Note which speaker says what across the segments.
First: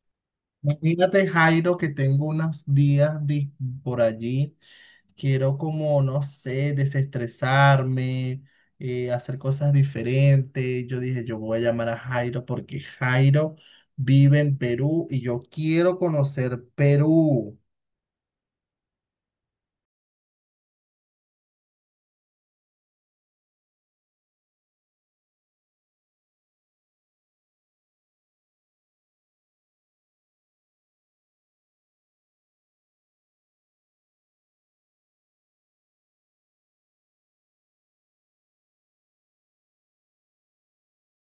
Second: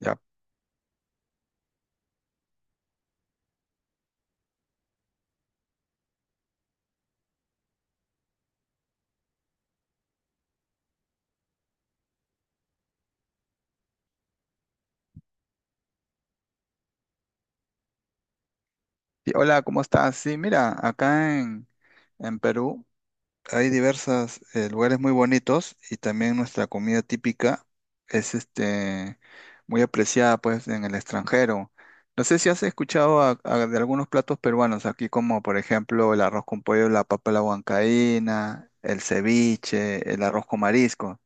Speaker 1: Ya.
Speaker 2: Imagínate, Jairo, que tengo unos días por allí. Quiero como, no sé, desestresarme, hacer cosas diferentes. Yo dije, yo voy a llamar a Jairo porque Jairo vive en Perú y yo quiero conocer Perú.
Speaker 1: Hola, ¿cómo estás? Sí, mira, en Perú hay diversos lugares muy bonitos y también nuestra comida típica es muy apreciada pues en el extranjero. No sé si has escuchado de algunos platos peruanos aquí como por ejemplo el arroz con pollo, la papa a la huancaína, el ceviche, el arroz con marisco.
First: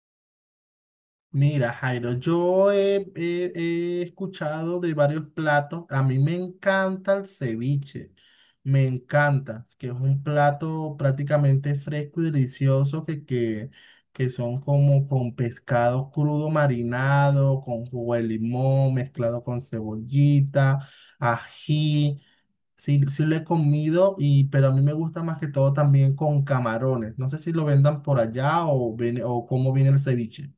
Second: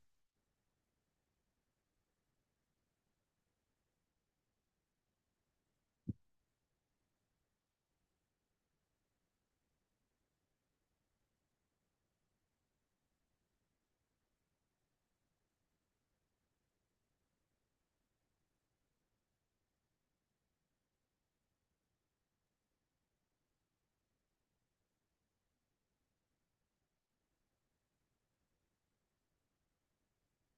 Speaker 2: Mira, Jairo, yo he escuchado de varios platos. A mí me encanta el ceviche, me encanta, que es un plato prácticamente fresco y delicioso que son como con pescado crudo marinado, con jugo de limón, mezclado con cebollita, ají. Sí, sí lo he comido, y, pero a mí me gusta más que todo también con camarones. No sé si lo vendan por allá o, o cómo viene el ceviche.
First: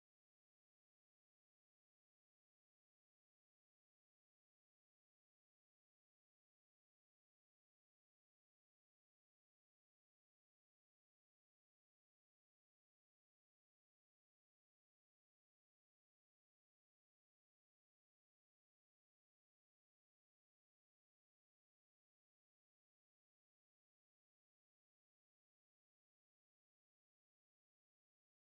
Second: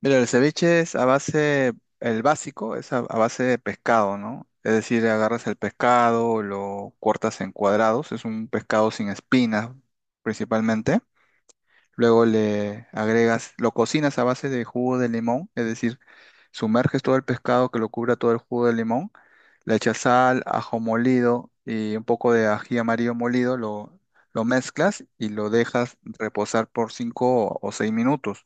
Speaker 1: Mira, el básico es a base de pescado, ¿no? Es decir, agarras el pescado, lo cortas en cuadrados, es un pescado sin espinas principalmente. Luego le agregas, lo cocinas a base de jugo de limón, es decir, sumerges todo el pescado que lo cubra todo el jugo de limón, le echas sal, ajo molido y un poco de ají amarillo molido, lo mezclas y lo dejas reposar por 5 o 6 minutos.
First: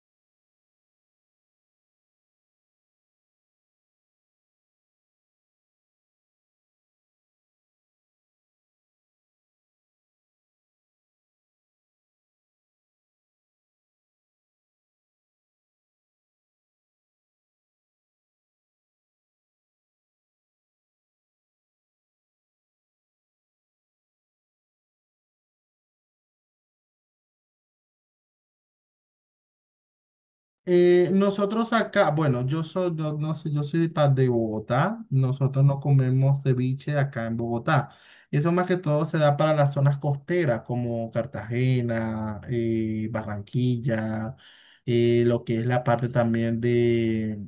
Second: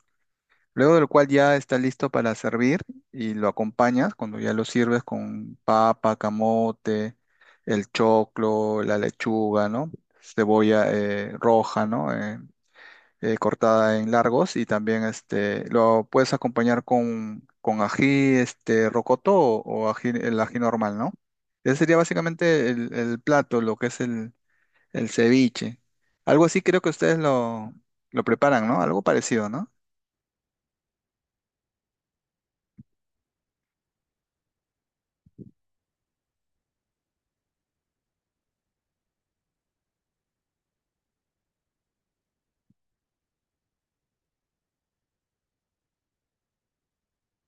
Speaker 1: Luego del cual ya está listo para servir y lo acompañas cuando ya lo sirves con papa, camote, el choclo, la lechuga, ¿no? Cebolla roja, ¿no? Cortada en largos y también lo puedes acompañar con ají rocoto o ají, el ají normal, ¿no? Ese sería básicamente el plato, lo que es el ceviche. Algo así creo que ustedes lo preparan, ¿no? Algo parecido, ¿no?
Speaker 2: Nosotros acá, bueno, yo soy, yo, no sé, yo soy de Bogotá, nosotros no comemos ceviche acá en Bogotá. Eso más que todo se da para las zonas costeras como Cartagena, Barranquilla, lo que es la parte también de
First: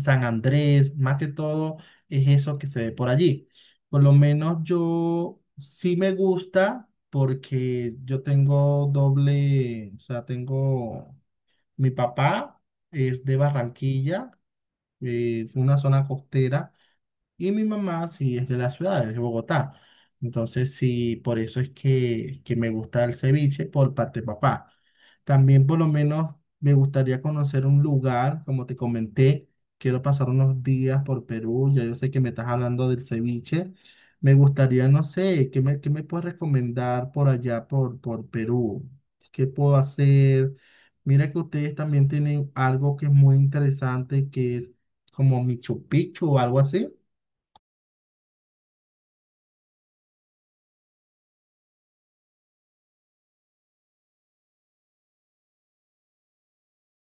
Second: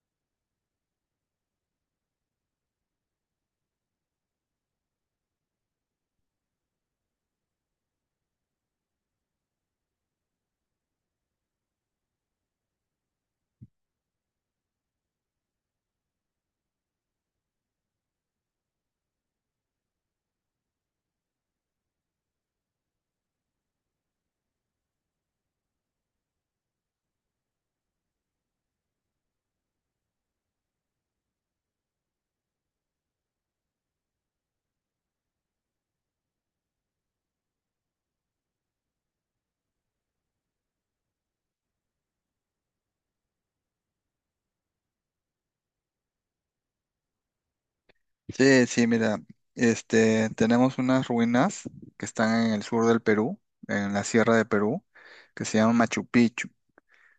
Speaker 2: San Andrés, más que todo es eso que se ve por allí. Por lo menos yo sí me gusta porque yo tengo doble, o sea, tengo... Mi papá es de Barranquilla, una zona costera. Y mi mamá sí es de la ciudad, es de Bogotá. Entonces sí, por eso es que me gusta el ceviche por parte de papá. También por lo menos me gustaría conocer un lugar, como te comenté, quiero pasar unos días por Perú, ya yo sé que me estás hablando del ceviche. Me gustaría, no sé, qué me puedes recomendar por allá, por Perú? ¿Qué puedo hacer? Mira que ustedes también tienen algo que es muy interesante, que es como Machu Picchu o algo así.
Speaker 1: Sí, sí, mira, tenemos unas ruinas que están en el sur del Perú, en la sierra de Perú, que se llaman Machu Picchu,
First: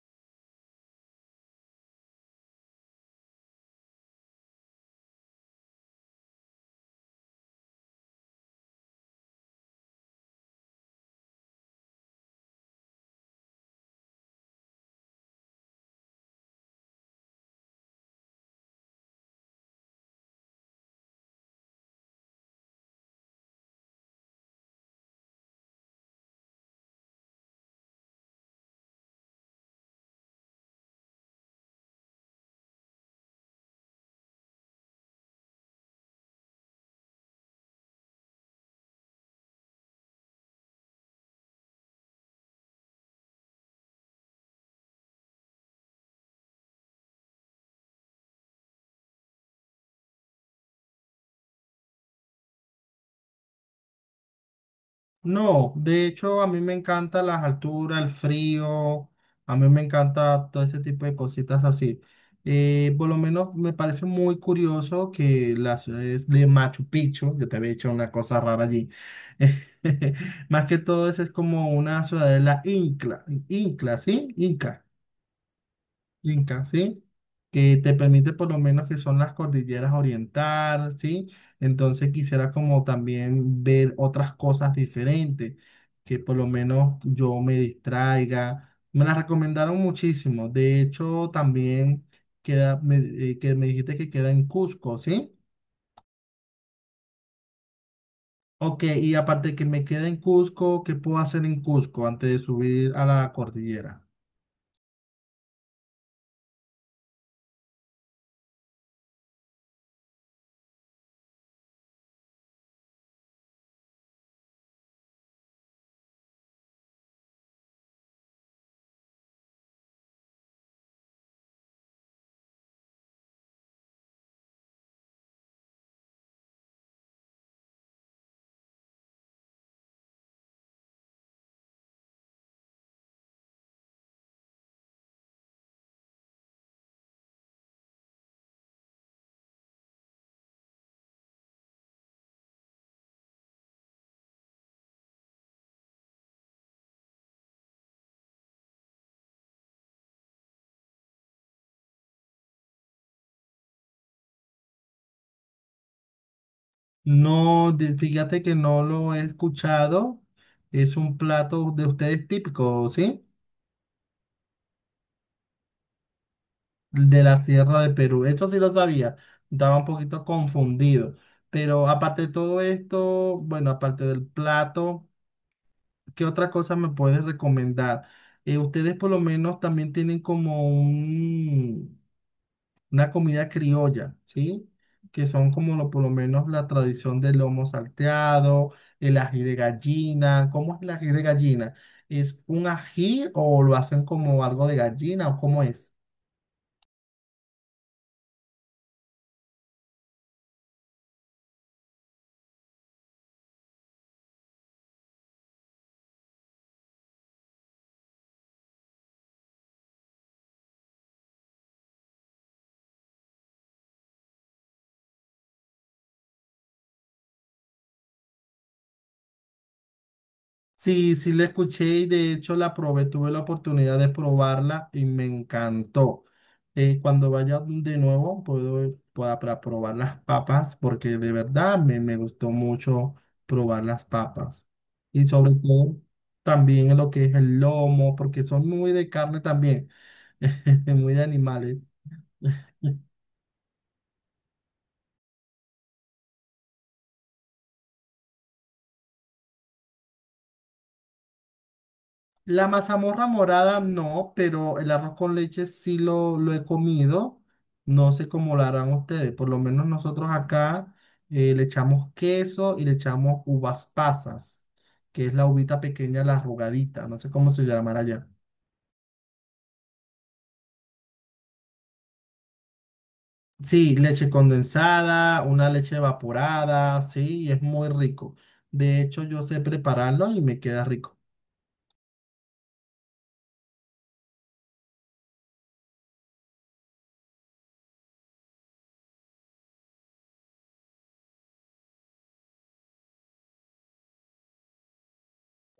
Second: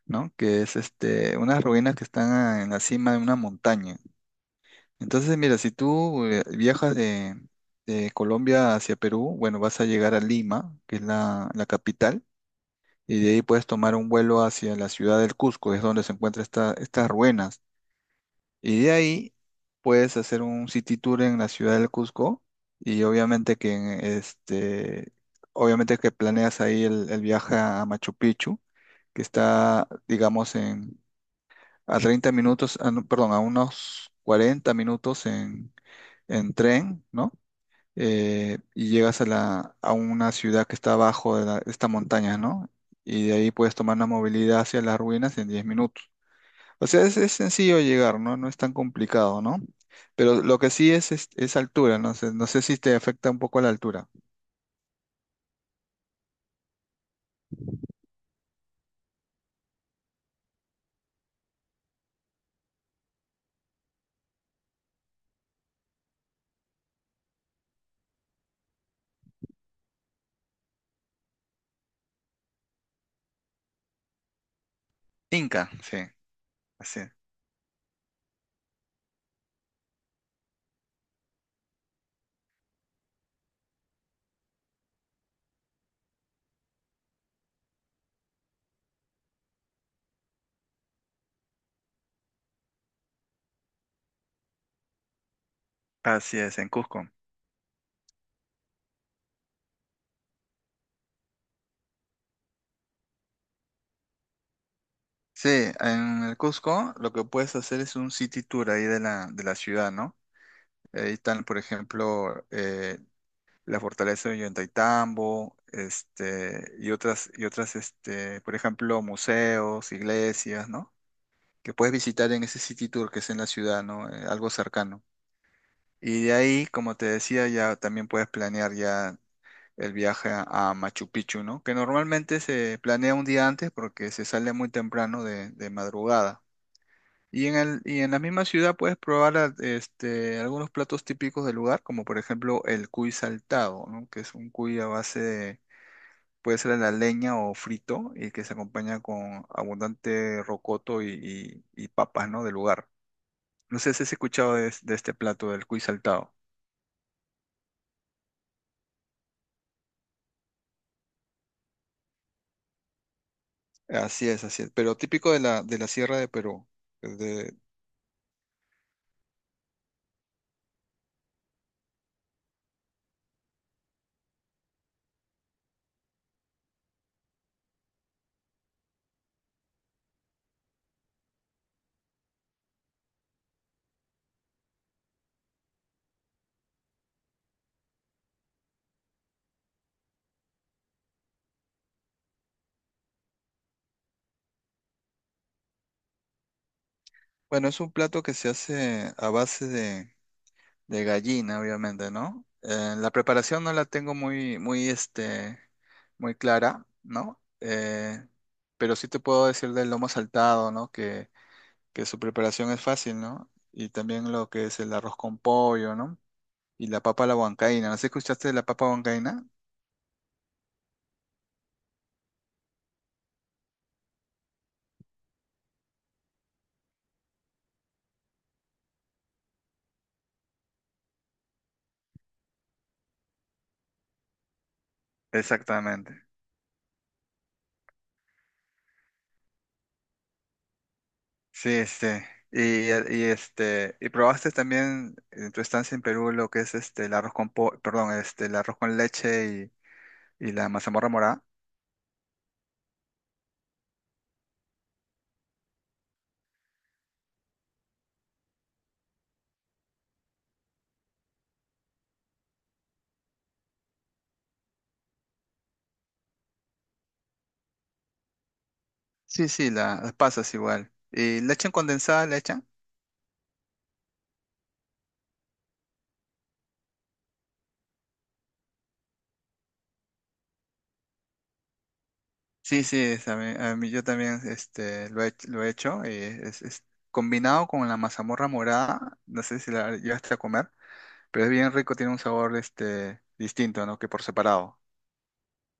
Speaker 1: ¿no? Que es unas ruinas que están en la cima de una montaña. Entonces, mira, si tú viajas de Colombia hacia Perú, bueno, vas a llegar a Lima, que es la capital, y de ahí puedes tomar un vuelo hacia la ciudad del Cusco, es donde se encuentran estas ruinas. Y de ahí puedes hacer un city tour en la ciudad del Cusco y obviamente que en este, obviamente que planeas ahí el viaje a Machu Picchu, que está, digamos, en a 30 minutos, ah, no, perdón, a unos 40 minutos en tren, ¿no? Y llegas a a una ciudad que está abajo de esta montaña, ¿no? Y de ahí puedes tomar la movilidad hacia las ruinas en 10 minutos. O sea, es sencillo llegar, ¿no? No es tan complicado, ¿no? Pero lo que sí es altura, no sé, no sé si te afecta un poco la altura.
Speaker 2: No, de hecho a mí me encanta las alturas, el frío, a mí me encanta todo ese tipo de cositas así. Por lo menos me parece muy curioso que las ciudades de Machu Picchu, yo te había dicho una cosa rara allí, más que todo eso es como una ciudadela ¿sí? Inca.
Speaker 1: Inca, sí,
Speaker 2: Inca,
Speaker 1: así,
Speaker 2: ¿sí? Que te permite por lo menos que son las cordilleras oriental, ¿sí? Entonces quisiera como también ver otras cosas diferentes, que por lo menos yo me distraiga. Me las recomendaron muchísimo. De hecho, también queda, me- que me dijiste que queda en Cusco, ¿sí?
Speaker 1: así es, en Cusco.
Speaker 2: Ok, y aparte que me queda en Cusco, ¿qué puedo hacer en Cusco antes de subir a la cordillera?
Speaker 1: Sí, en el Cusco lo que puedes hacer es un city tour ahí de de la ciudad, ¿no? Ahí están, por ejemplo, la fortaleza de Ollantaytambo, y otras, por ejemplo, museos, iglesias, ¿no? Que puedes visitar en ese city tour que es en la ciudad, ¿no? Algo cercano. Y de ahí, como te decía, ya también puedes planear ya el viaje a Machu Picchu, ¿no? Que normalmente se planea un día antes porque se sale muy temprano de madrugada. Y en la misma ciudad puedes probar algunos platos típicos del lugar, como por ejemplo el cuy saltado, ¿no? Que es un cuy a base de, puede ser a la leña o frito, y que se acompaña con abundante rocoto y papas, ¿no? Del lugar. No sé si has escuchado de este plato del cuy saltado.
Speaker 2: No, fíjate que no lo he escuchado. Es un plato de ustedes típico, ¿sí?
Speaker 1: Así es, así es. Pero típico de de la Sierra de Perú.
Speaker 2: De la
Speaker 1: De-
Speaker 2: Sierra de Perú. Eso sí lo sabía. Estaba un poquito confundido. Pero aparte de todo esto, bueno, aparte del plato, ¿qué otra cosa me puedes recomendar? Ustedes por lo menos también tienen como un, una comida criolla, ¿sí? Que son como por lo menos la tradición del lomo salteado, el ají de gallina. ¿Cómo es el ají de gallina? ¿Es un ají o lo hacen como algo de gallina o cómo es?
Speaker 1: bueno, es un plato que se hace a base de gallina, obviamente, ¿no? La preparación no la tengo muy clara, ¿no? Pero sí te puedo decir del lomo saltado, ¿no? Que su preparación es fácil, ¿no? Y también lo que es el arroz con pollo, ¿no? Y la papa a la huancaína. ¿No sé si escuchaste de la papa huancaína?
Speaker 2: Sí, sí la escuché y de hecho la probé, tuve la oportunidad de probarla y me encantó. Cuando vaya de nuevo puedo pueda para probar las papas porque de verdad me gustó mucho probar las papas. Y sobre todo
Speaker 1: Exactamente.
Speaker 2: también en lo que es el lomo, porque son muy de carne también, muy de
Speaker 1: Sí,
Speaker 2: animales.
Speaker 1: este. Y, ¿Y probaste también en tu estancia en Perú lo que es este el arroz con el arroz con leche y la mazamorra morada?
Speaker 2: La mazamorra morada no, pero el arroz con leche sí lo he comido. No sé cómo lo harán ustedes. Por lo menos nosotros acá le echamos queso y le echamos uvas pasas, que es la uvita pequeña, la arrugadita. No sé cómo se llamará allá.
Speaker 1: Sí, sí, las pasas igual. ¿Y leche condensada le echan?
Speaker 2: Sí, leche condensada, una leche evaporada, sí, y es muy rico. De hecho, yo sé prepararlo y me queda rico.
Speaker 1: Sí, sí, es a yo también lo he, lo he hecho. Y es combinado con la mazamorra morada, no sé si la llevaste a comer, pero es bien rico, tiene un sabor distinto, ¿no? Que por separado.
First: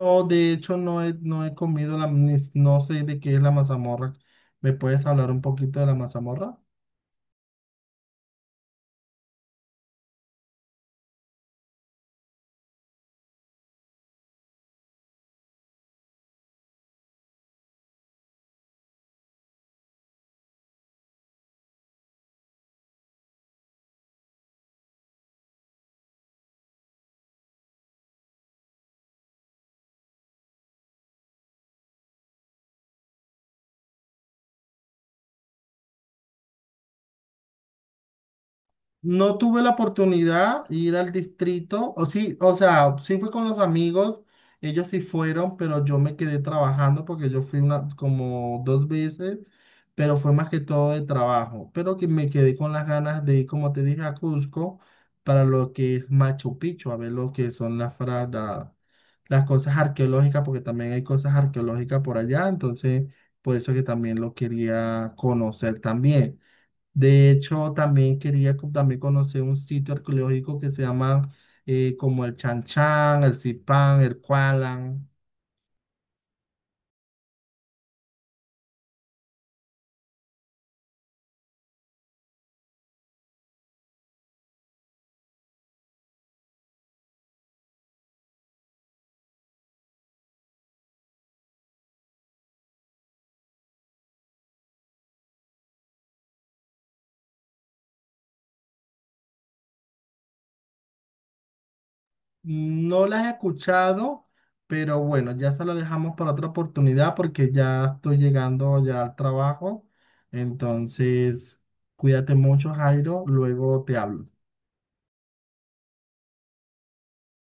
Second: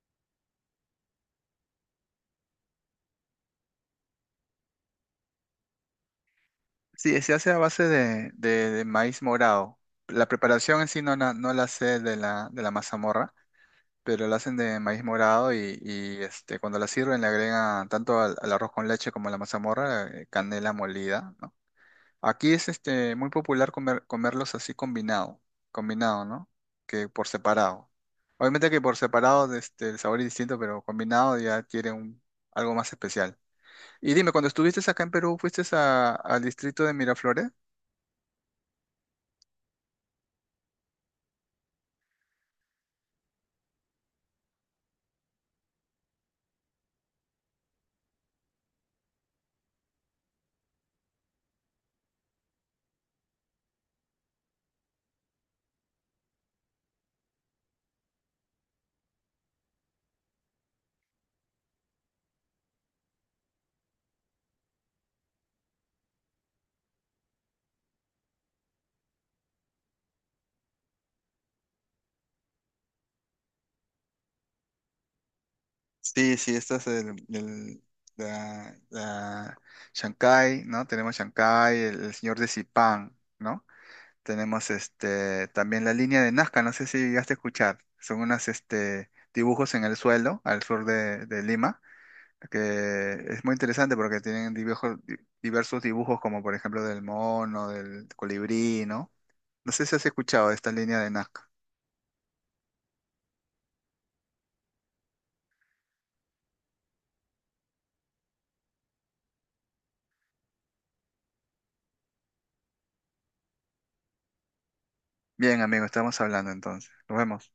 Speaker 2: No, de hecho no he comido la, no sé de qué es la mazamorra. ¿Me puedes hablar un poquito de la mazamorra?
Speaker 1: Sí, se hace a base de maíz morado. La preparación en sí no la sé de de la mazamorra, pero la hacen de maíz morado cuando la sirven le agregan tanto al arroz con leche como a la mazamorra canela molida, ¿no? Aquí es muy popular comerlos así combinado, ¿no? Que por separado. Obviamente que por separado el sabor es distinto, pero combinado ya adquiere algo más especial. Y dime, cuando estuviste acá en Perú, ¿fuiste al distrito de Miraflores?
Speaker 2: No tuve la oportunidad de ir al distrito, o sí, o sea, sí fui con los amigos, ellos sí fueron, pero yo me quedé trabajando porque yo fui una, como dos veces, pero fue más que todo de trabajo, pero que me quedé con las ganas de ir, como te dije, a Cusco para lo que es Machu Picchu, a ver lo que son las cosas arqueológicas, porque también hay cosas arqueológicas por allá, entonces por eso que también lo quería conocer también. De hecho, también quería también conocer un sitio arqueológico que se llama como el Chan Chan, el Zipán, el Kualan.
Speaker 1: Sí, sí, esta es la, la Shanghái, ¿no? Tenemos Shanghái, el señor de Zipán, ¿no? Tenemos este también la línea de Nazca, no sé si llegaste a escuchar. Son unos dibujos en el suelo, al sur de Lima, que es muy interesante porque tienen diversos dibujos, como por ejemplo del mono, del colibrí, ¿no? No sé si has escuchado esta línea de Nazca.
Speaker 2: No las he escuchado, pero bueno, ya se lo dejamos para otra oportunidad porque ya estoy llegando ya al trabajo. Entonces, cuídate mucho, Jairo. Luego te hablo.
Speaker 1: Bien, amigo, estamos hablando entonces. Nos vemos.